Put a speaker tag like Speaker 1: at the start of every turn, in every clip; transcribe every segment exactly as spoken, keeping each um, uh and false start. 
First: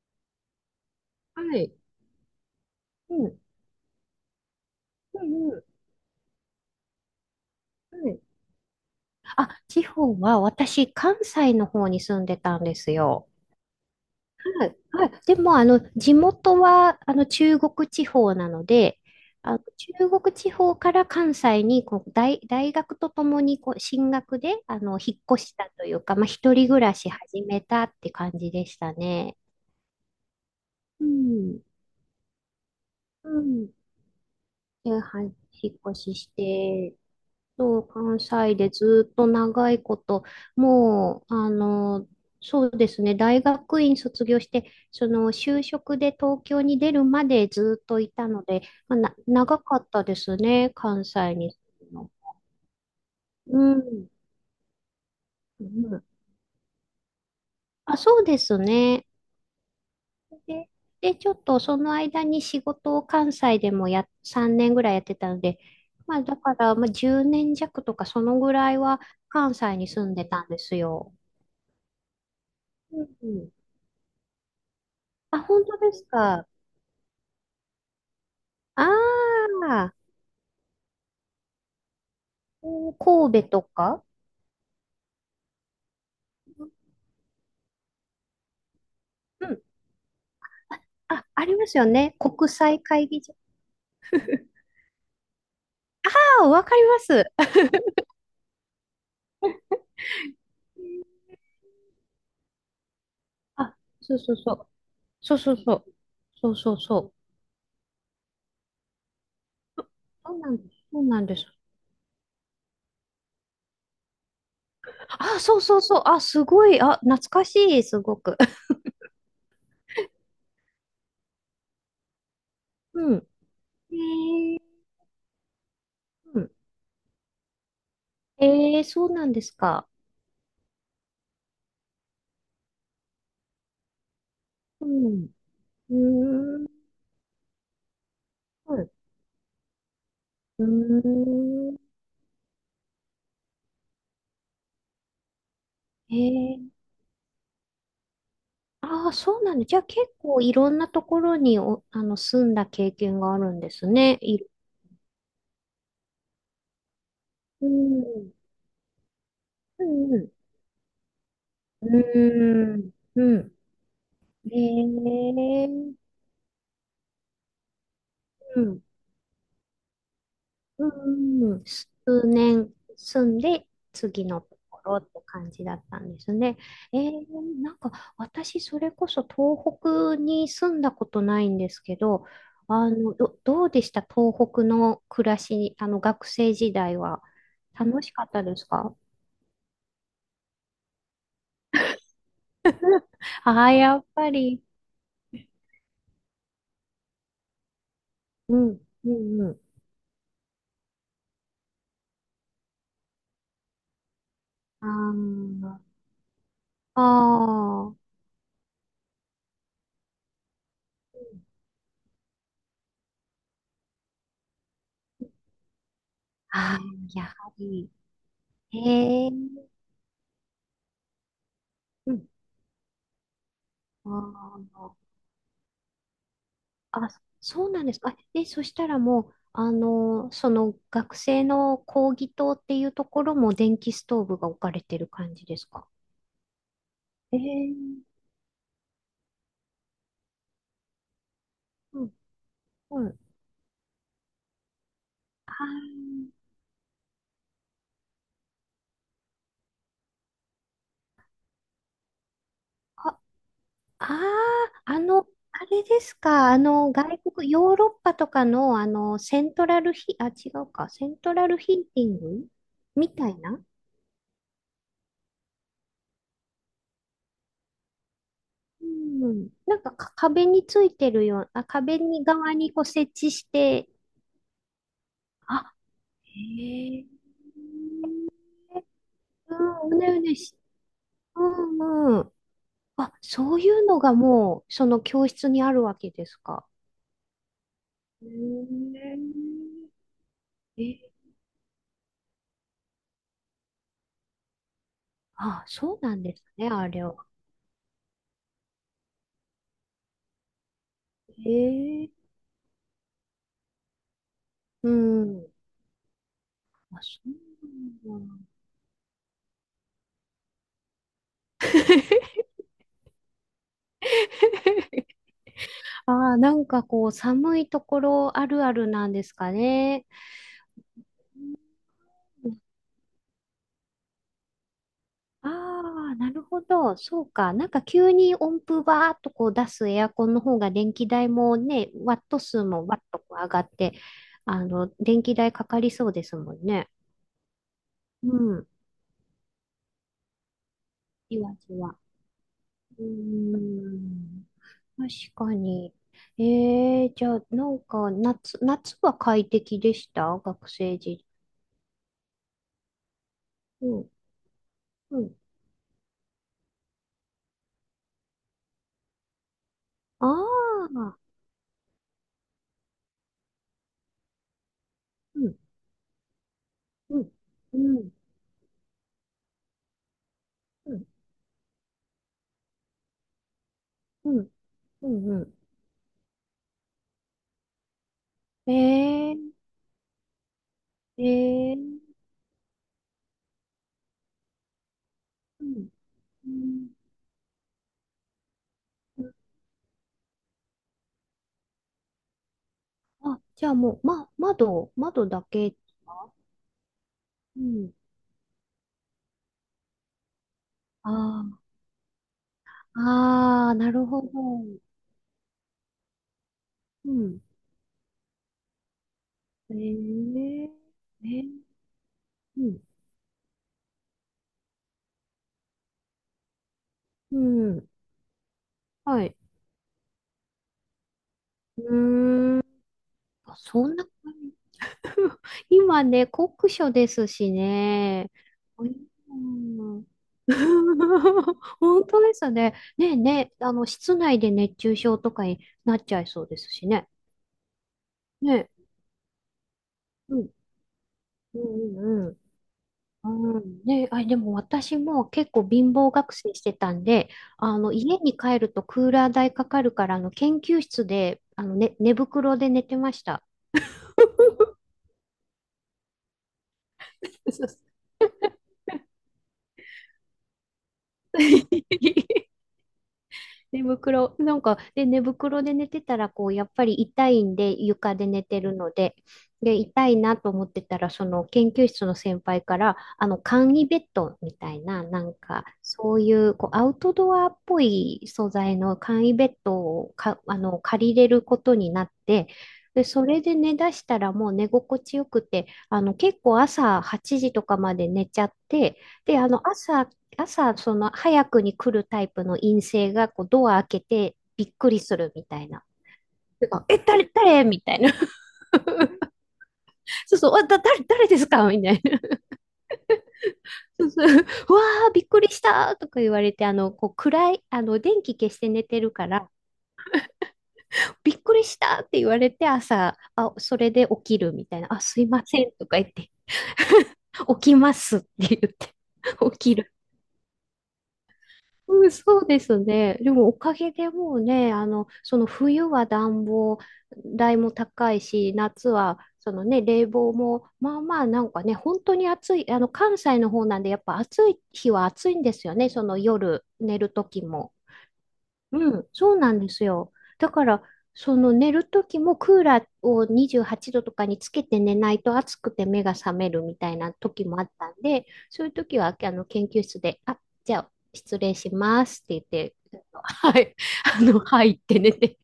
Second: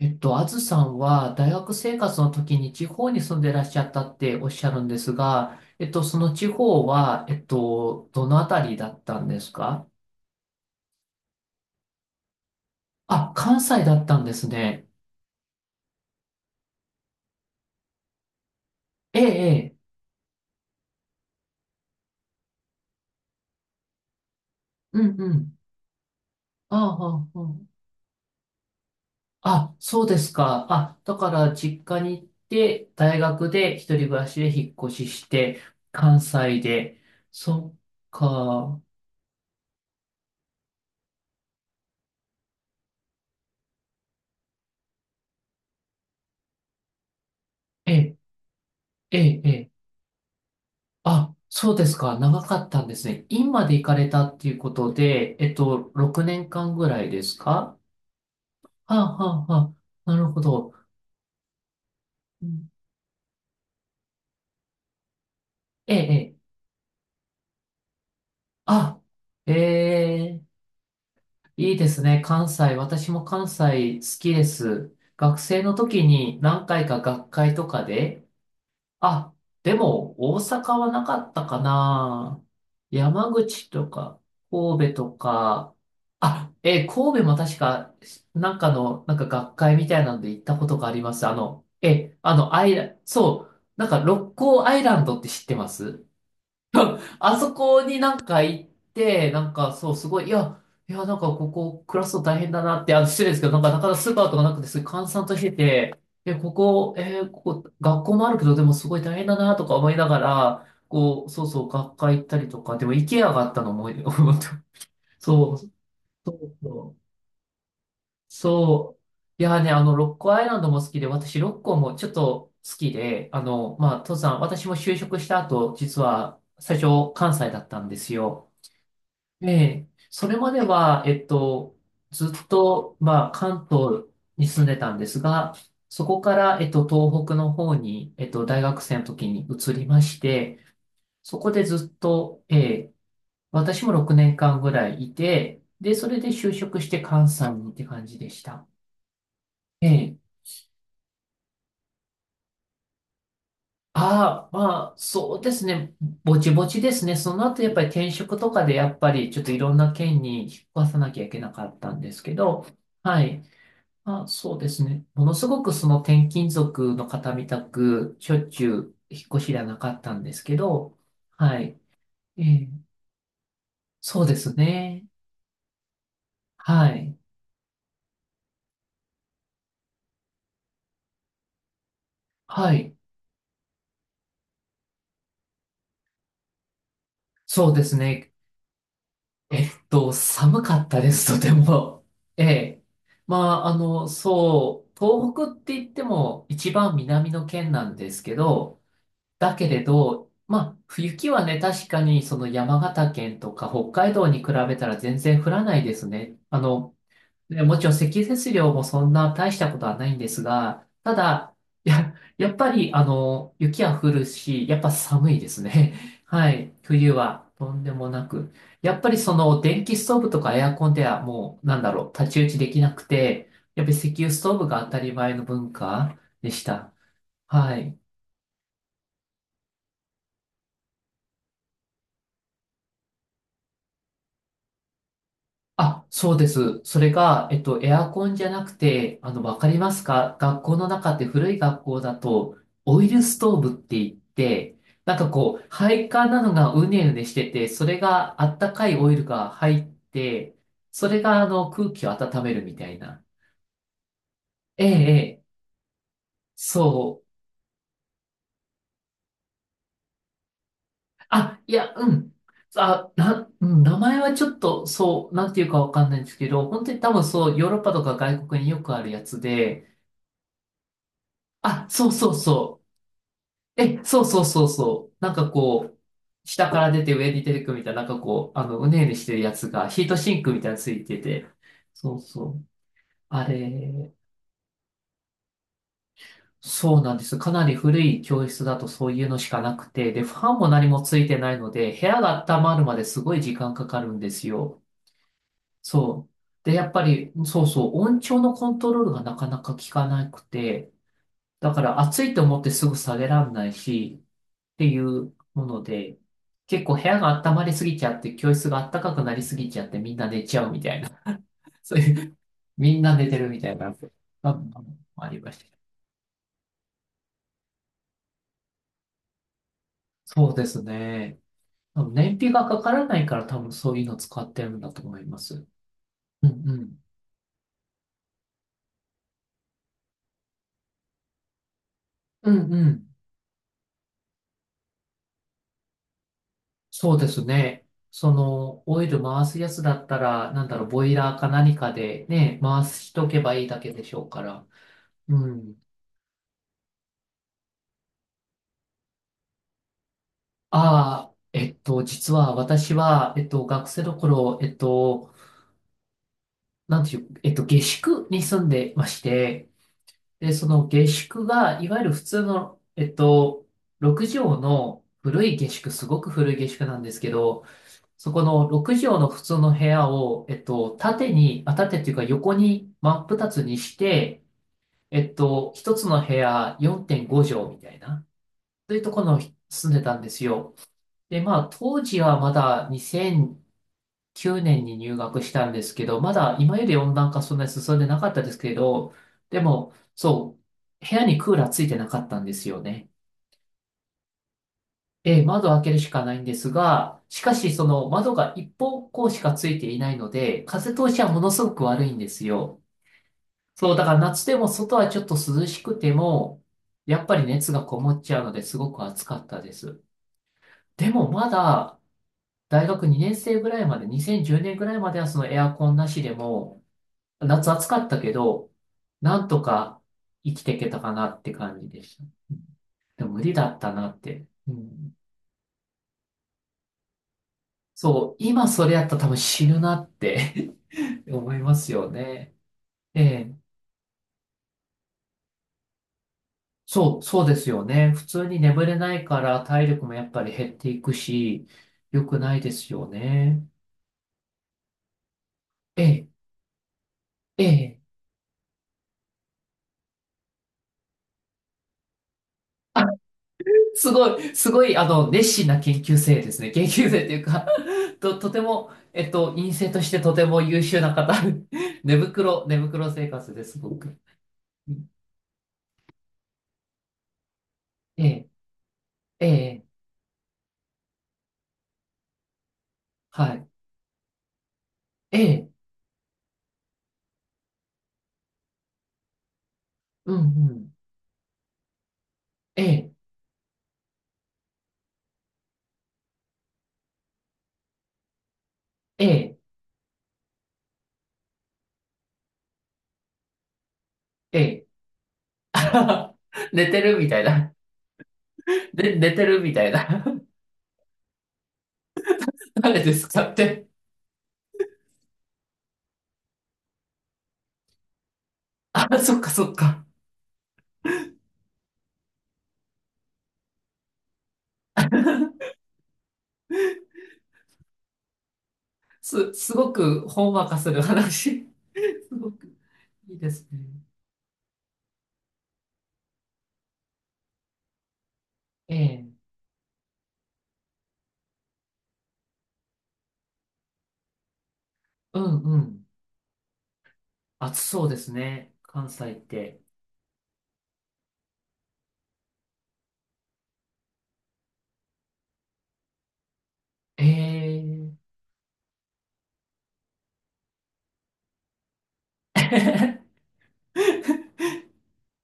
Speaker 1: えっと、あずさんは
Speaker 2: は
Speaker 1: 大学
Speaker 2: い。
Speaker 1: 生活の時に地方
Speaker 2: う
Speaker 1: に住
Speaker 2: ん。
Speaker 1: んでらっしゃったっておっしゃるんです
Speaker 2: うんう
Speaker 1: が、
Speaker 2: ん。
Speaker 1: えっと、その地方は、えっ
Speaker 2: は
Speaker 1: と、
Speaker 2: い。
Speaker 1: どのあたりだったんで
Speaker 2: あ、
Speaker 1: す
Speaker 2: 地
Speaker 1: か？
Speaker 2: 方は私、関西の方に住んでたんですよ。
Speaker 1: あ、関西だったんです
Speaker 2: はい。
Speaker 1: ね。
Speaker 2: はい。でも、あの、地元は、あの、中国地方なので、
Speaker 1: ええ、え
Speaker 2: あの、
Speaker 1: え、
Speaker 2: 中国地方から関西にこう大、大学とともにこう進学で、あの、
Speaker 1: う
Speaker 2: 引
Speaker 1: ん
Speaker 2: っ
Speaker 1: う
Speaker 2: 越し
Speaker 1: ん。
Speaker 2: たというか、まあ、一人
Speaker 1: あ
Speaker 2: 暮らし
Speaker 1: あ、
Speaker 2: 始め
Speaker 1: あ
Speaker 2: たって感じでしたね。
Speaker 1: あ、ああそうですか。あ、
Speaker 2: う
Speaker 1: だから
Speaker 2: ん。
Speaker 1: 実家に行って、大
Speaker 2: う
Speaker 1: 学
Speaker 2: ん。
Speaker 1: で一人暮らしで引っ
Speaker 2: で、
Speaker 1: 越し
Speaker 2: は
Speaker 1: し
Speaker 2: い、
Speaker 1: て、
Speaker 2: 引っ越し
Speaker 1: 関
Speaker 2: し
Speaker 1: 西
Speaker 2: て、
Speaker 1: で。そっ
Speaker 2: そう、関西で
Speaker 1: か。
Speaker 2: ずっと長いこと、もう、あの、そうですね、大学院卒業して、その就職で東京に出るまでずっ
Speaker 1: え
Speaker 2: とい
Speaker 1: え、
Speaker 2: たので、まあ、な、
Speaker 1: ええ、
Speaker 2: 長
Speaker 1: え、
Speaker 2: かったですね、関
Speaker 1: あ、
Speaker 2: 西に住
Speaker 1: そうで
Speaker 2: む
Speaker 1: す
Speaker 2: の。
Speaker 1: か。長かったんですね。今
Speaker 2: う
Speaker 1: まで行かれ
Speaker 2: ん。
Speaker 1: たっていうことで、えっ
Speaker 2: う
Speaker 1: と、
Speaker 2: ん。
Speaker 1: ろくねんかんぐらいですか？
Speaker 2: あ、そうです
Speaker 1: は
Speaker 2: ね。
Speaker 1: あ、はあ、はあ。なるほ
Speaker 2: で、
Speaker 1: ど。
Speaker 2: で、ちょっとその間に
Speaker 1: う
Speaker 2: 仕
Speaker 1: ん、
Speaker 2: 事を関西でもや、さんねんぐらいやってたので、
Speaker 1: ええ、
Speaker 2: まあ、
Speaker 1: え
Speaker 2: だ
Speaker 1: え。
Speaker 2: から、まあ、じゅうねん弱とかそのぐらい
Speaker 1: あ、
Speaker 2: は
Speaker 1: え
Speaker 2: 関西に住んで
Speaker 1: え、
Speaker 2: たんですよ。
Speaker 1: いいですね。関西。
Speaker 2: う
Speaker 1: 私も関
Speaker 2: ん。
Speaker 1: 西好きです。学
Speaker 2: あ、
Speaker 1: 生
Speaker 2: 本
Speaker 1: の
Speaker 2: 当で
Speaker 1: 時
Speaker 2: す
Speaker 1: に
Speaker 2: か。
Speaker 1: 何回か学会とかで、
Speaker 2: あ
Speaker 1: あ、で
Speaker 2: あ、
Speaker 1: も、大阪はなかったかな。
Speaker 2: う
Speaker 1: 山
Speaker 2: 神戸と
Speaker 1: 口と
Speaker 2: か。
Speaker 1: か、神戸とか、あ、えー神戸も確か、なんかの、なんか
Speaker 2: う
Speaker 1: 学
Speaker 2: ん。
Speaker 1: 会みたいなんで行ったことがありま
Speaker 2: あ、
Speaker 1: す。あ
Speaker 2: あり
Speaker 1: の、
Speaker 2: ますよ
Speaker 1: え
Speaker 2: ね。
Speaker 1: ーあ
Speaker 2: 国
Speaker 1: の、アイ
Speaker 2: 際
Speaker 1: ラ、
Speaker 2: 会議場。
Speaker 1: そう、なんか、六甲アイランドって知ってます
Speaker 2: ああ、わかり
Speaker 1: あ
Speaker 2: ます。
Speaker 1: そこになんか行って、なんかそう、すごい、いや、いや、なんかここ暮らすの大変だなって、あの、失礼ですけど、なんか
Speaker 2: あ、
Speaker 1: なかなかスー
Speaker 2: そう
Speaker 1: パー
Speaker 2: そ
Speaker 1: と
Speaker 2: う
Speaker 1: か
Speaker 2: そ
Speaker 1: なくて、
Speaker 2: う。
Speaker 1: すごい閑散
Speaker 2: そ
Speaker 1: と
Speaker 2: う
Speaker 1: して
Speaker 2: そうそう。
Speaker 1: て、え、
Speaker 2: そ
Speaker 1: こ
Speaker 2: うそう
Speaker 1: こ、
Speaker 2: そう。
Speaker 1: えーここ、学校もあるけど、でもすごい大変だなとか思いなが
Speaker 2: そうなんで
Speaker 1: ら、
Speaker 2: す。そうな
Speaker 1: こ
Speaker 2: ん
Speaker 1: う、
Speaker 2: で
Speaker 1: そう
Speaker 2: す。
Speaker 1: そう、学会行ったりとか、でも、イケアがあったの思い、思った。
Speaker 2: あ、
Speaker 1: そ
Speaker 2: そ
Speaker 1: う、
Speaker 2: うそうそう。あ、
Speaker 1: そ
Speaker 2: す
Speaker 1: う
Speaker 2: ごい。あ、
Speaker 1: そう。
Speaker 2: 懐かしい、すごく。
Speaker 1: そう。いやね、あの、ロッコアイランドも好きで、私、ロッコもちょっと好き
Speaker 2: うん。
Speaker 1: で、あの、ま
Speaker 2: え
Speaker 1: あ、登山、
Speaker 2: ー、
Speaker 1: 私も就職した後、実は、
Speaker 2: うん。
Speaker 1: 最初、関西だったんですよ。
Speaker 2: えー、そうなんで
Speaker 1: え
Speaker 2: す
Speaker 1: え、
Speaker 2: か。
Speaker 1: それまでは、えっと、ずっと、まあ、関東に住んで
Speaker 2: う
Speaker 1: たんです
Speaker 2: ん。
Speaker 1: が、
Speaker 2: う
Speaker 1: そこから、
Speaker 2: ー
Speaker 1: えっ
Speaker 2: ん。
Speaker 1: と、東北の方に、えっと、大学生の時に移りまし
Speaker 2: う
Speaker 1: て、そこで
Speaker 2: ー
Speaker 1: ず
Speaker 2: ん。
Speaker 1: っと、ええ、私もろくねんかんぐらいいて、で、そ
Speaker 2: え
Speaker 1: れで就
Speaker 2: ー。
Speaker 1: 職して関西にって感じでした。
Speaker 2: ああ、そうなんだ。じゃあ
Speaker 1: え
Speaker 2: 結
Speaker 1: え、
Speaker 2: 構いろんなところにお、あの、住んだ経験があるんですね。い、
Speaker 1: ああ、まあ、そうですね、ぼちぼちですね。その後、
Speaker 2: う
Speaker 1: やっぱり転
Speaker 2: ん、
Speaker 1: 職とかで、やっぱり、ちょっといろん
Speaker 2: う
Speaker 1: な県
Speaker 2: ん、
Speaker 1: に引っ越さなきゃいけなかっ
Speaker 2: う
Speaker 1: たんですけど、
Speaker 2: ん、
Speaker 1: は
Speaker 2: う
Speaker 1: い。
Speaker 2: ん。
Speaker 1: あ、そうですね。
Speaker 2: へ
Speaker 1: ものすごくその
Speaker 2: え、
Speaker 1: 転勤族の方みたく、しょっ
Speaker 2: う
Speaker 1: ちゅ
Speaker 2: ん、
Speaker 1: う引っ越しではなかったんですけど、
Speaker 2: う
Speaker 1: は
Speaker 2: ん。
Speaker 1: い。
Speaker 2: 数
Speaker 1: ええ、
Speaker 2: 年住んで、
Speaker 1: そ
Speaker 2: 次
Speaker 1: うで
Speaker 2: のと
Speaker 1: す
Speaker 2: ころっ
Speaker 1: ね。
Speaker 2: て感じだったんですね。
Speaker 1: は
Speaker 2: え
Speaker 1: い。
Speaker 2: ー、なんか私、それこそ東北に住んだことないんですけど、
Speaker 1: は
Speaker 2: あ
Speaker 1: い。
Speaker 2: の、ど、どうでした東北の暮らし、あの、学生時代は。
Speaker 1: そうです
Speaker 2: 楽しかっ
Speaker 1: ね。
Speaker 2: たですか？
Speaker 1: えっと、寒かったです、とても。ええ。ま
Speaker 2: あ
Speaker 1: あ、
Speaker 2: あ、
Speaker 1: あ
Speaker 2: やっ
Speaker 1: の、
Speaker 2: ぱり。
Speaker 1: そう、東北って言っても一番南の県なんですけ
Speaker 2: うん、
Speaker 1: ど、
Speaker 2: うん、う
Speaker 1: だ
Speaker 2: ん。
Speaker 1: けれど、まあ、雪はね、確かにその山形県とか北海道に比べ
Speaker 2: あ
Speaker 1: たら全然降らない
Speaker 2: ー。
Speaker 1: ですね。あの、
Speaker 2: あ
Speaker 1: で、もちろん
Speaker 2: ー、
Speaker 1: 積雪量もそんな大したことはないんですが、ただ、や、やっぱり、あの、雪は降るし、やっぱ寒いですね。はい。
Speaker 2: あね
Speaker 1: 冬
Speaker 2: ー、や
Speaker 1: は
Speaker 2: は
Speaker 1: とん
Speaker 2: り。
Speaker 1: でもなく。やっぱり
Speaker 2: へえ。
Speaker 1: その電気ストーブとかエアコンではもう、なんだろう、
Speaker 2: う
Speaker 1: 太
Speaker 2: ん。
Speaker 1: 刀打ちできなくて、やっぱり石
Speaker 2: あ
Speaker 1: 油ストーブが当
Speaker 2: ー。
Speaker 1: たり前の文化でした。
Speaker 2: あ、そう
Speaker 1: は
Speaker 2: なんで
Speaker 1: い。
Speaker 2: すか。あえ、そしたらもう、あの、その学生の講義棟っていうところも電気ストーブが置かれてる感じですか？
Speaker 1: あ、そうです。それ
Speaker 2: え
Speaker 1: が、えっと、エ
Speaker 2: ー、
Speaker 1: アコンじゃなくて、あの、わかりますか？学校の中って古い学校
Speaker 2: うん、
Speaker 1: だと、
Speaker 2: う
Speaker 1: オイ
Speaker 2: ん。
Speaker 1: ルストーブって言って、なんか
Speaker 2: あ
Speaker 1: こう、配
Speaker 2: ー。
Speaker 1: 管なのがうねうねしてて、それがあったかいオイルが入って、それがあの、空気を温めるみたい
Speaker 2: あ。
Speaker 1: な。
Speaker 2: ああ、
Speaker 1: ええ、
Speaker 2: あの、
Speaker 1: ええ、
Speaker 2: あれですか。あの、外
Speaker 1: そう。
Speaker 2: 国、ヨーロッパとかの、あの、セントラルヒ、あ、違うか。セントラル
Speaker 1: あ、い
Speaker 2: ヒー
Speaker 1: や、
Speaker 2: テ
Speaker 1: う
Speaker 2: ィン
Speaker 1: ん。
Speaker 2: グみ
Speaker 1: あ、
Speaker 2: たい
Speaker 1: な、
Speaker 2: な。
Speaker 1: うん、名前はちょっと、そう、なんていうかわかんないんですけど、本当に多分そう、ヨーロッパとか外国によ
Speaker 2: う
Speaker 1: くあるやつ
Speaker 2: ん。なん
Speaker 1: で、
Speaker 2: か、か壁についてるような、あ
Speaker 1: あ、
Speaker 2: 壁
Speaker 1: そう
Speaker 2: に
Speaker 1: そう
Speaker 2: 側に
Speaker 1: そ
Speaker 2: こう
Speaker 1: う。
Speaker 2: 設置して、
Speaker 1: え、そうそうそうそう。なんか
Speaker 2: あ、
Speaker 1: こう、下から
Speaker 2: へ
Speaker 1: 出て
Speaker 2: え。
Speaker 1: 上に出てくみたいな、なんかこう、あの、うねうねしてるや
Speaker 2: う
Speaker 1: つが、
Speaker 2: ん、う
Speaker 1: ヒ
Speaker 2: ね
Speaker 1: ート
Speaker 2: うね
Speaker 1: シンク
Speaker 2: し、
Speaker 1: みたいなのついて
Speaker 2: う
Speaker 1: て。そ
Speaker 2: ん
Speaker 1: う
Speaker 2: うん。
Speaker 1: そう。
Speaker 2: あ、
Speaker 1: あ
Speaker 2: そういうの
Speaker 1: れ、
Speaker 2: がもう、その教室にあるわけですか？
Speaker 1: そうなんです。かなり古い教室だと
Speaker 2: へ
Speaker 1: そういうのしかなくて、で、ファンも
Speaker 2: え。
Speaker 1: 何も
Speaker 2: え、
Speaker 1: ついてないので、部屋が温まるまですごい時間かかるんですよ。
Speaker 2: あ、そうなん
Speaker 1: そう。
Speaker 2: ですね、
Speaker 1: で、や
Speaker 2: あ
Speaker 1: っぱ
Speaker 2: れは。
Speaker 1: り、そうそう、音調のコントロールがなかなか効かなくて、
Speaker 2: へ
Speaker 1: だから
Speaker 2: え。
Speaker 1: 暑いと思ってすぐ下げらんないし、って
Speaker 2: う
Speaker 1: いう
Speaker 2: ん。
Speaker 1: もので、結構
Speaker 2: あ、
Speaker 1: 部屋
Speaker 2: そ
Speaker 1: が温まりすぎちゃ
Speaker 2: う
Speaker 1: っ
Speaker 2: なんだ。
Speaker 1: て、教室が暖かくなりすぎちゃって、みんな寝ちゃうみたいな。そういう、みんな寝てるみたいな、あ、ありました。
Speaker 2: あー、なんかこう、寒いところあるあるなんですかね。
Speaker 1: そうですね。多分燃費がかからないから多分そういうの使ってるんだと思いま
Speaker 2: あ
Speaker 1: す。
Speaker 2: あ、なる
Speaker 1: う
Speaker 2: ほ
Speaker 1: んう
Speaker 2: ど。
Speaker 1: ん。
Speaker 2: そうか。なんか急に温風バーっとこう出すエアコンの方が電気代もね、ワット
Speaker 1: う
Speaker 2: 数
Speaker 1: んう
Speaker 2: もワッ
Speaker 1: ん。
Speaker 2: とこう上がって、あの、電気代かかりそうですもんね。
Speaker 1: そうですね。
Speaker 2: う
Speaker 1: そ
Speaker 2: ん。
Speaker 1: の、オイル回すやつだったら、なんだろう、ボイラ
Speaker 2: じ
Speaker 1: ーか
Speaker 2: わ
Speaker 1: 何
Speaker 2: じ
Speaker 1: か
Speaker 2: わ。
Speaker 1: でね、回
Speaker 2: うー
Speaker 1: しとけばいいだけでしょうか
Speaker 2: ん。
Speaker 1: ら。
Speaker 2: 確
Speaker 1: う
Speaker 2: か
Speaker 1: ん。
Speaker 2: に。えー、じゃあ、なんか夏、夏は快適でした学生時？
Speaker 1: ああ、えっと、実は私は、えっと、
Speaker 2: う
Speaker 1: 学生
Speaker 2: ん。
Speaker 1: の頃、えっ
Speaker 2: う
Speaker 1: と、
Speaker 2: ん。
Speaker 1: なんていう、えっと、下宿に住んでまして、
Speaker 2: あ
Speaker 1: で、その下
Speaker 2: あ。
Speaker 1: 宿が、いわゆる普通の、えっと、ろく畳の
Speaker 2: う
Speaker 1: 古
Speaker 2: ん、
Speaker 1: い下宿、すごく古い下宿なんで
Speaker 2: う
Speaker 1: すけ
Speaker 2: ん、
Speaker 1: ど、
Speaker 2: うん、
Speaker 1: そこのろく畳の普通の部屋を、えっと、
Speaker 2: うん、
Speaker 1: 縦に、あ、縦っていうか横に真っ二つにし
Speaker 2: う
Speaker 1: て、
Speaker 2: ん、う
Speaker 1: えっ
Speaker 2: ん、う
Speaker 1: と、一つの部屋よんてんご畳みたいな、
Speaker 2: ん。
Speaker 1: というとこ
Speaker 2: え
Speaker 1: ろ
Speaker 2: ー、
Speaker 1: に住んでたんですよ。で、まあ、
Speaker 2: え
Speaker 1: 当
Speaker 2: ー、
Speaker 1: 時はまだにせんきゅうねんに入学し
Speaker 2: う
Speaker 1: たんで
Speaker 2: ん、
Speaker 1: すけど、ま
Speaker 2: う
Speaker 1: だ今よ
Speaker 2: ん。
Speaker 1: り温暖化そんなに進んでなかったですけど、でも、そう、部屋にクーラーついてなかったんですよね。
Speaker 2: あ、じゃあもう、ま、窓、窓
Speaker 1: え
Speaker 2: だ
Speaker 1: ー、窓を
Speaker 2: け。
Speaker 1: 開けるしかないんですが、しか
Speaker 2: う
Speaker 1: しそ
Speaker 2: ん。
Speaker 1: の窓が一方向しかついていないので、風通しはものす
Speaker 2: あ
Speaker 1: ごく悪いんですよ。
Speaker 2: あ、ああ、な
Speaker 1: そう、だ
Speaker 2: る
Speaker 1: から
Speaker 2: ほど。
Speaker 1: 夏でも外はちょっと涼しくても、
Speaker 2: う
Speaker 1: やっぱ
Speaker 2: ん。
Speaker 1: り熱がこもっちゃうのですごく暑かったで
Speaker 2: え
Speaker 1: す。
Speaker 2: ー、
Speaker 1: で
Speaker 2: え
Speaker 1: もま
Speaker 2: ー、
Speaker 1: だ
Speaker 2: うん、
Speaker 1: 大学にねん生ぐらいまで、にせんじゅうねんぐらいまではそのエアコンなしでも、
Speaker 2: う
Speaker 1: 夏暑
Speaker 2: ん。
Speaker 1: かったけど、
Speaker 2: はい。
Speaker 1: なんとか生きていけたかなって感
Speaker 2: う
Speaker 1: じでした。
Speaker 2: ーん。
Speaker 1: でも無理
Speaker 2: あ
Speaker 1: だっ
Speaker 2: そ
Speaker 1: た
Speaker 2: んな
Speaker 1: な
Speaker 2: 感
Speaker 1: って。
Speaker 2: じ。
Speaker 1: うん、
Speaker 2: 今ね、酷暑ですしね。
Speaker 1: そう、今
Speaker 2: う
Speaker 1: それやったら多分死ぬな
Speaker 2: ん。
Speaker 1: って 思い ます
Speaker 2: 本
Speaker 1: よ
Speaker 2: 当です
Speaker 1: ね。
Speaker 2: ね。ねえ
Speaker 1: え
Speaker 2: ね
Speaker 1: え、
Speaker 2: え、あの、室内で熱中症とかになっちゃいそうですしね。
Speaker 1: そう、そうですよね。普通に
Speaker 2: ねえ、
Speaker 1: 眠れないから体力もやっ
Speaker 2: う
Speaker 1: ぱ
Speaker 2: ん、
Speaker 1: り減っていく
Speaker 2: う
Speaker 1: し、良
Speaker 2: ん、う
Speaker 1: くないですよ
Speaker 2: ん、う
Speaker 1: ね。
Speaker 2: ん。ねえ、あ、でも私も結構貧
Speaker 1: え
Speaker 2: 乏
Speaker 1: え、
Speaker 2: 学生してたんで、
Speaker 1: え
Speaker 2: あの、
Speaker 1: え。
Speaker 2: 家に帰るとクーラー代かかるから、あの、研究室で、あの、ね、寝袋で寝てました。
Speaker 1: すごい、すごい、あの、熱心な研究生ですね。研究生という
Speaker 2: そ
Speaker 1: か
Speaker 2: うそう。
Speaker 1: と、とても、えっと、院生としてとても優秀な方。寝袋、寝袋生活です、す
Speaker 2: 寝
Speaker 1: ごく。
Speaker 2: 袋、なんか、で、寝袋で寝てたら、こう、やっぱり痛いんで、床
Speaker 1: え
Speaker 2: で寝
Speaker 1: え、
Speaker 2: てるので、
Speaker 1: え
Speaker 2: で、
Speaker 1: え、
Speaker 2: 痛いなと思ってたら、その研究室の先輩から、あの、
Speaker 1: は
Speaker 2: 簡
Speaker 1: い。
Speaker 2: 易ベッドみたいな、なん
Speaker 1: え
Speaker 2: か、
Speaker 1: え、
Speaker 2: そういう、こう、アウトドアっぽい素材の簡易ベッドを
Speaker 1: うん
Speaker 2: か、あ
Speaker 1: う
Speaker 2: の、
Speaker 1: ん。
Speaker 2: 借りれることになって、
Speaker 1: え
Speaker 2: で、
Speaker 1: え、
Speaker 2: それで寝だしたらもう寝心地よくて、あの、結構朝はちじとかまで寝ちゃって、
Speaker 1: え
Speaker 2: で、あ
Speaker 1: え、
Speaker 2: の、朝朝、その早くに来るタイプの陰性がこうドア開けて
Speaker 1: え
Speaker 2: びっ
Speaker 1: え。
Speaker 2: くりするみたいな。てか
Speaker 1: 寝
Speaker 2: え、
Speaker 1: てる
Speaker 2: 誰、
Speaker 1: みたい
Speaker 2: 誰
Speaker 1: な。
Speaker 2: みたいな。
Speaker 1: で、寝てるみたいな。
Speaker 2: そうそう、あだ、誰、誰ですかみたいな。
Speaker 1: 誰ですかって。
Speaker 2: そうそう。うわー、びっくりしたとか言われて、あの、こう暗い、あの、電気消して寝 て
Speaker 1: あ、
Speaker 2: るか
Speaker 1: そっ
Speaker 2: ら、
Speaker 1: かそっか。
Speaker 2: びっくりしたって言われて朝、あ、それで起きるみたいな。あ、すいませんとか言って、起きますって言って、
Speaker 1: す、
Speaker 2: 起
Speaker 1: す
Speaker 2: き
Speaker 1: ご
Speaker 2: る。
Speaker 1: くほんわかする話。
Speaker 2: うん、
Speaker 1: す
Speaker 2: そう
Speaker 1: ご
Speaker 2: で
Speaker 1: く
Speaker 2: すね。で
Speaker 1: いい
Speaker 2: も
Speaker 1: で
Speaker 2: お
Speaker 1: す
Speaker 2: か
Speaker 1: ね。
Speaker 2: げでもうね、あの、その冬は暖房代も高いし、夏
Speaker 1: え
Speaker 2: は
Speaker 1: え、
Speaker 2: そのね、冷房も、まあまあなんかね、本当に暑い、あの、関西の方なんで、やっぱ暑い日は暑い
Speaker 1: う
Speaker 2: んで
Speaker 1: ん
Speaker 2: すよ
Speaker 1: う
Speaker 2: ね、
Speaker 1: ん。
Speaker 2: その夜寝る時も。
Speaker 1: 暑そうですね。
Speaker 2: うん、
Speaker 1: 関西
Speaker 2: そう
Speaker 1: っ
Speaker 2: なんで
Speaker 1: て。
Speaker 2: すよ。だから、その寝る時もクーラーをにじゅうはちどとかにつけて寝ないと暑くて目が覚めるみたいな時もあったん
Speaker 1: え
Speaker 2: で、そういう時はあの研究室で、あ、じゃあ失礼しますって言って、
Speaker 1: え
Speaker 2: はい、あの、はいって寝て、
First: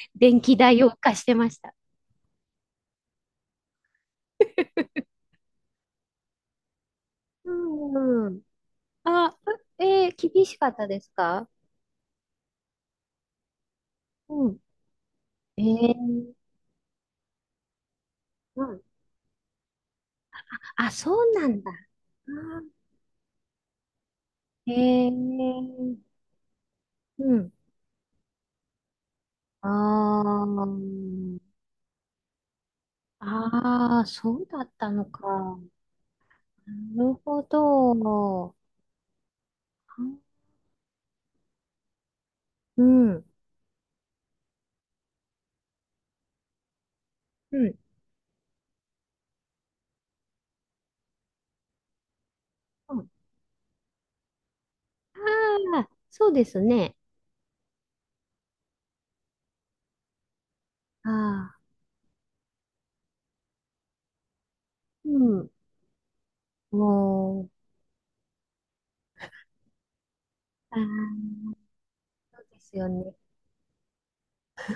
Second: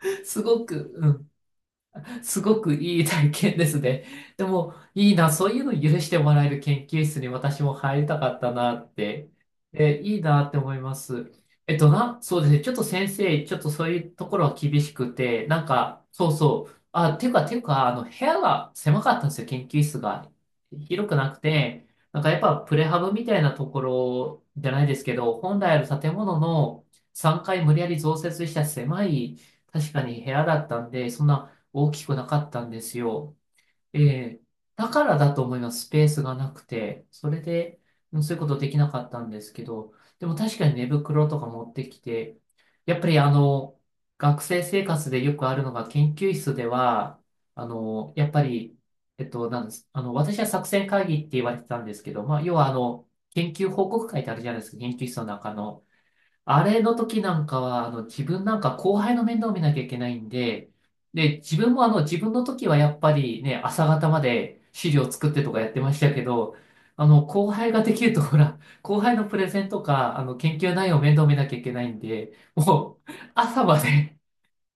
Speaker 2: 電
Speaker 1: す
Speaker 2: 気
Speaker 1: ご
Speaker 2: 代を
Speaker 1: く、
Speaker 2: 浮
Speaker 1: う
Speaker 2: かし
Speaker 1: ん、
Speaker 2: てました。
Speaker 1: すごくいい体験ですね。でも、いいな、そういうの許してもらえる研究室に
Speaker 2: う
Speaker 1: 私も入りた
Speaker 2: んう
Speaker 1: かっ
Speaker 2: ん。
Speaker 1: たなって。
Speaker 2: あ、
Speaker 1: え、
Speaker 2: え
Speaker 1: いい
Speaker 2: ー、
Speaker 1: な
Speaker 2: 厳
Speaker 1: って
Speaker 2: しか
Speaker 1: 思
Speaker 2: っ
Speaker 1: い
Speaker 2: た
Speaker 1: ま
Speaker 2: です
Speaker 1: す。
Speaker 2: か？
Speaker 1: えっとな、そうですね。ちょっと先生、ちょっとそういうところ
Speaker 2: う
Speaker 1: は
Speaker 2: ん。
Speaker 1: 厳しくて、
Speaker 2: え
Speaker 1: なんか、そう
Speaker 2: ー、
Speaker 1: そう。あ、ていうか、ていうか、あの、部屋
Speaker 2: う
Speaker 1: が
Speaker 2: ん。
Speaker 1: 狭かったんですよ。研究室が。
Speaker 2: あ、
Speaker 1: 広
Speaker 2: そ
Speaker 1: くな
Speaker 2: う
Speaker 1: く
Speaker 2: なんだ。
Speaker 1: て、なんかやっぱ
Speaker 2: あ
Speaker 1: プレハブみたいなところじゃ
Speaker 2: ー。
Speaker 1: ないです
Speaker 2: え
Speaker 1: けど、本来あ
Speaker 2: ー、
Speaker 1: る建物の
Speaker 2: う
Speaker 1: 3
Speaker 2: ん。
Speaker 1: 階無理やり増設した狭い、
Speaker 2: あ
Speaker 1: 確かに部屋だったんで、そんな
Speaker 2: ー。
Speaker 1: 大きくなかったんですよ。
Speaker 2: あ
Speaker 1: え
Speaker 2: ー、そ
Speaker 1: え、
Speaker 2: うだっ
Speaker 1: だ
Speaker 2: た
Speaker 1: か
Speaker 2: の
Speaker 1: ら
Speaker 2: か。
Speaker 1: だと思います。スペースがなくて。
Speaker 2: なる
Speaker 1: それ
Speaker 2: ほ
Speaker 1: で、うん、そういうこ
Speaker 2: ど。
Speaker 1: とできなかったんですけど、
Speaker 2: うん。
Speaker 1: でも確かに寝袋とか持ってきて、
Speaker 2: う
Speaker 1: やっぱり
Speaker 2: ん
Speaker 1: あの、学生生活でよくあるのが研究室では、あの、やっぱり、えっと、なんです。あの、私は作戦会議って言われてたんですけど、まあ、要はあ
Speaker 2: う
Speaker 1: の、
Speaker 2: ん。
Speaker 1: 研究報告会ってあるじゃないですか、研究室の中
Speaker 2: あ
Speaker 1: の。
Speaker 2: あ、そうです
Speaker 1: あれの
Speaker 2: ね。
Speaker 1: 時なんかは、あの、自分なんか後輩の面倒を見なきゃいけないんで、で、
Speaker 2: あ
Speaker 1: 自
Speaker 2: あ、
Speaker 1: 分もあの、自分の時はやっぱりね、朝方まで資
Speaker 2: う
Speaker 1: 料作って
Speaker 2: ん。
Speaker 1: とかやってましたけど、あの、後
Speaker 2: も
Speaker 1: 輩ができると、ほら、後輩のプレゼンとか、あの、研究
Speaker 2: う、あ
Speaker 1: 内容を面倒
Speaker 2: あ、
Speaker 1: 見なきゃいけないんで、
Speaker 2: そうですよ
Speaker 1: もう、
Speaker 2: ね。
Speaker 1: 朝まで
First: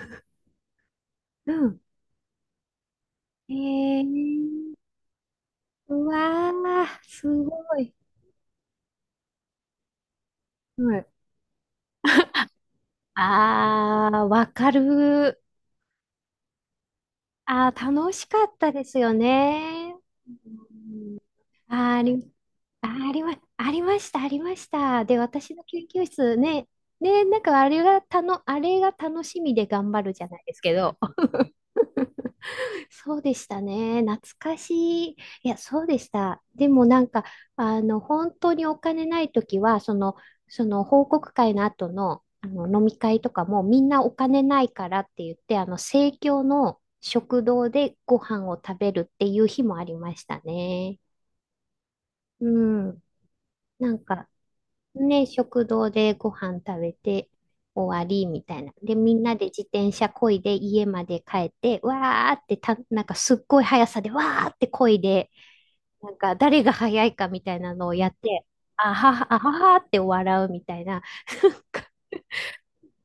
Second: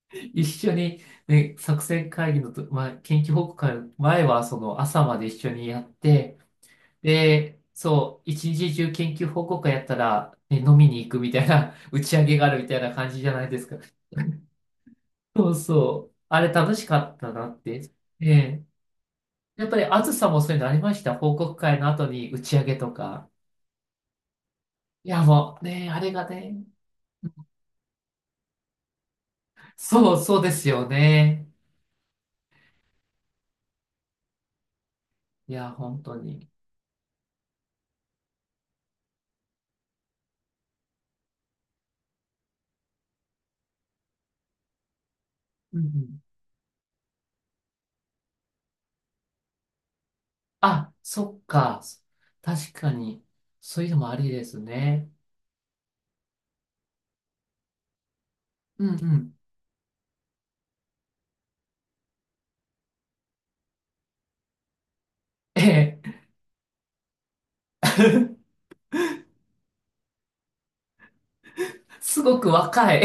Speaker 1: 一緒に、
Speaker 2: う
Speaker 1: ね、
Speaker 2: ん。
Speaker 1: 作戦会議のと、まあ、研究報告会の前は、そ
Speaker 2: ええ。
Speaker 1: の、朝まで一緒にやっ
Speaker 2: う
Speaker 1: て、
Speaker 2: わあ、すご
Speaker 1: で、
Speaker 2: い。
Speaker 1: そう、一日中研究報告会やったら、ね、飲み
Speaker 2: う
Speaker 1: に
Speaker 2: ん。
Speaker 1: 行くみたいな、打ち上げがあるみたいな感じじゃないですか。
Speaker 2: ああ、わかる。
Speaker 1: そうそう。あれ楽しかったなっ
Speaker 2: あ
Speaker 1: て。
Speaker 2: あ、楽し
Speaker 1: え
Speaker 2: かっ
Speaker 1: え。
Speaker 2: たですよ
Speaker 1: やっぱり、
Speaker 2: ね。
Speaker 1: あずさもそういうのありました？報告会の
Speaker 2: ああ、あ
Speaker 1: 後
Speaker 2: り
Speaker 1: に打ち上げ
Speaker 2: あ、
Speaker 1: と
Speaker 2: あり
Speaker 1: か。
Speaker 2: ま、ありました、ありました。
Speaker 1: い
Speaker 2: で、
Speaker 1: や、
Speaker 2: 私
Speaker 1: もう、
Speaker 2: の研
Speaker 1: ね、あ
Speaker 2: 究
Speaker 1: れが
Speaker 2: 室
Speaker 1: ね。
Speaker 2: ね、ね、なんかあれがたの、あれが楽しみで頑張る
Speaker 1: そう、
Speaker 2: じゃな
Speaker 1: そう
Speaker 2: い
Speaker 1: で
Speaker 2: です
Speaker 1: す
Speaker 2: け
Speaker 1: よ
Speaker 2: ど、
Speaker 1: ね。
Speaker 2: そうでしたね。懐かしい。い
Speaker 1: い
Speaker 2: や、
Speaker 1: や、
Speaker 2: そうで
Speaker 1: 本
Speaker 2: し
Speaker 1: 当
Speaker 2: た。
Speaker 1: に。
Speaker 2: でもなんか、あの、本当にお金ないときは、その、その報告会の後の、あの飲み会とかもみんなお金ないからって言って、あの、
Speaker 1: うんう
Speaker 2: 生
Speaker 1: ん。
Speaker 2: 協の食堂でご飯を食べるっていう日もありました
Speaker 1: あ、
Speaker 2: ね。
Speaker 1: そっか。
Speaker 2: う
Speaker 1: 確か
Speaker 2: ん。
Speaker 1: に。そういう
Speaker 2: な
Speaker 1: の
Speaker 2: ん
Speaker 1: もあ
Speaker 2: か、
Speaker 1: りですね。
Speaker 2: ね、食堂でご飯食べて終わりみたいな。
Speaker 1: うん
Speaker 2: で、
Speaker 1: う
Speaker 2: みんな
Speaker 1: ん。
Speaker 2: で自転車漕いで家まで帰って、わーってた、なんかすっごい速さでわーって漕いで、
Speaker 1: え
Speaker 2: なん
Speaker 1: え。
Speaker 2: か誰が速いかみたいなのをやって、あはは、あははって笑うみたいな。
Speaker 1: すごく若い。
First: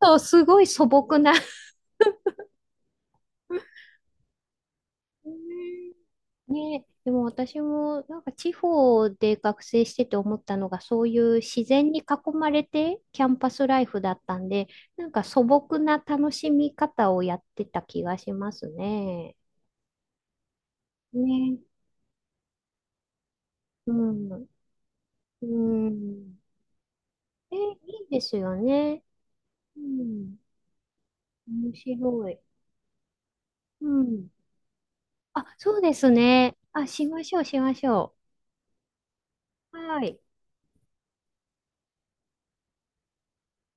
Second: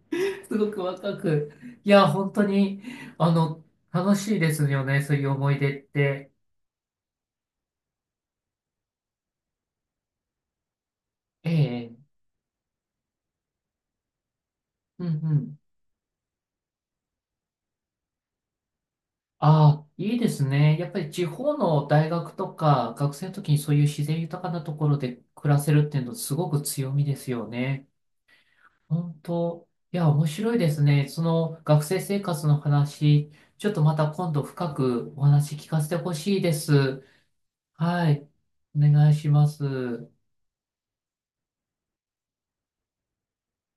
Speaker 2: そう、す
Speaker 1: す
Speaker 2: ごい
Speaker 1: ごく
Speaker 2: 素
Speaker 1: 若
Speaker 2: 朴な。
Speaker 1: く。いや、本当に、あの、楽しいですよね、そういう
Speaker 2: う
Speaker 1: 思い出っ
Speaker 2: ん。
Speaker 1: て。
Speaker 2: ね、でも私もなんか地方で学生してて思ったのがそういう
Speaker 1: え
Speaker 2: 自然
Speaker 1: え、
Speaker 2: に囲まれてキャンパスライフだったんで、
Speaker 1: うん
Speaker 2: な
Speaker 1: う
Speaker 2: んか素
Speaker 1: ん。
Speaker 2: 朴な楽しみ方をやってた気がしますね。
Speaker 1: ああ、いいですね。やっぱり地方
Speaker 2: ね、
Speaker 1: の大学とか、学生の時にそういう
Speaker 2: う
Speaker 1: 自然豊
Speaker 2: ん、
Speaker 1: かなところで
Speaker 2: う
Speaker 1: 暮らせるっていうの、す
Speaker 2: ん。
Speaker 1: ごく強みですよ
Speaker 2: え、
Speaker 1: ね。
Speaker 2: いいですよね。
Speaker 1: 本当。
Speaker 2: う
Speaker 1: いや、面
Speaker 2: ん、
Speaker 1: 白いですね。その
Speaker 2: 面
Speaker 1: 学
Speaker 2: 白
Speaker 1: 生生
Speaker 2: い。
Speaker 1: 活の話、ちょっと
Speaker 2: う
Speaker 1: また
Speaker 2: ん。
Speaker 1: 今度深くお
Speaker 2: あ、
Speaker 1: 話聞
Speaker 2: そ
Speaker 1: か
Speaker 2: う
Speaker 1: せ
Speaker 2: で
Speaker 1: て
Speaker 2: す
Speaker 1: ほしいで
Speaker 2: ね。あ、
Speaker 1: す。
Speaker 2: しましょう、しまし
Speaker 1: は
Speaker 2: ょ
Speaker 1: い。お願いしま
Speaker 2: う。は
Speaker 1: す。
Speaker 2: い。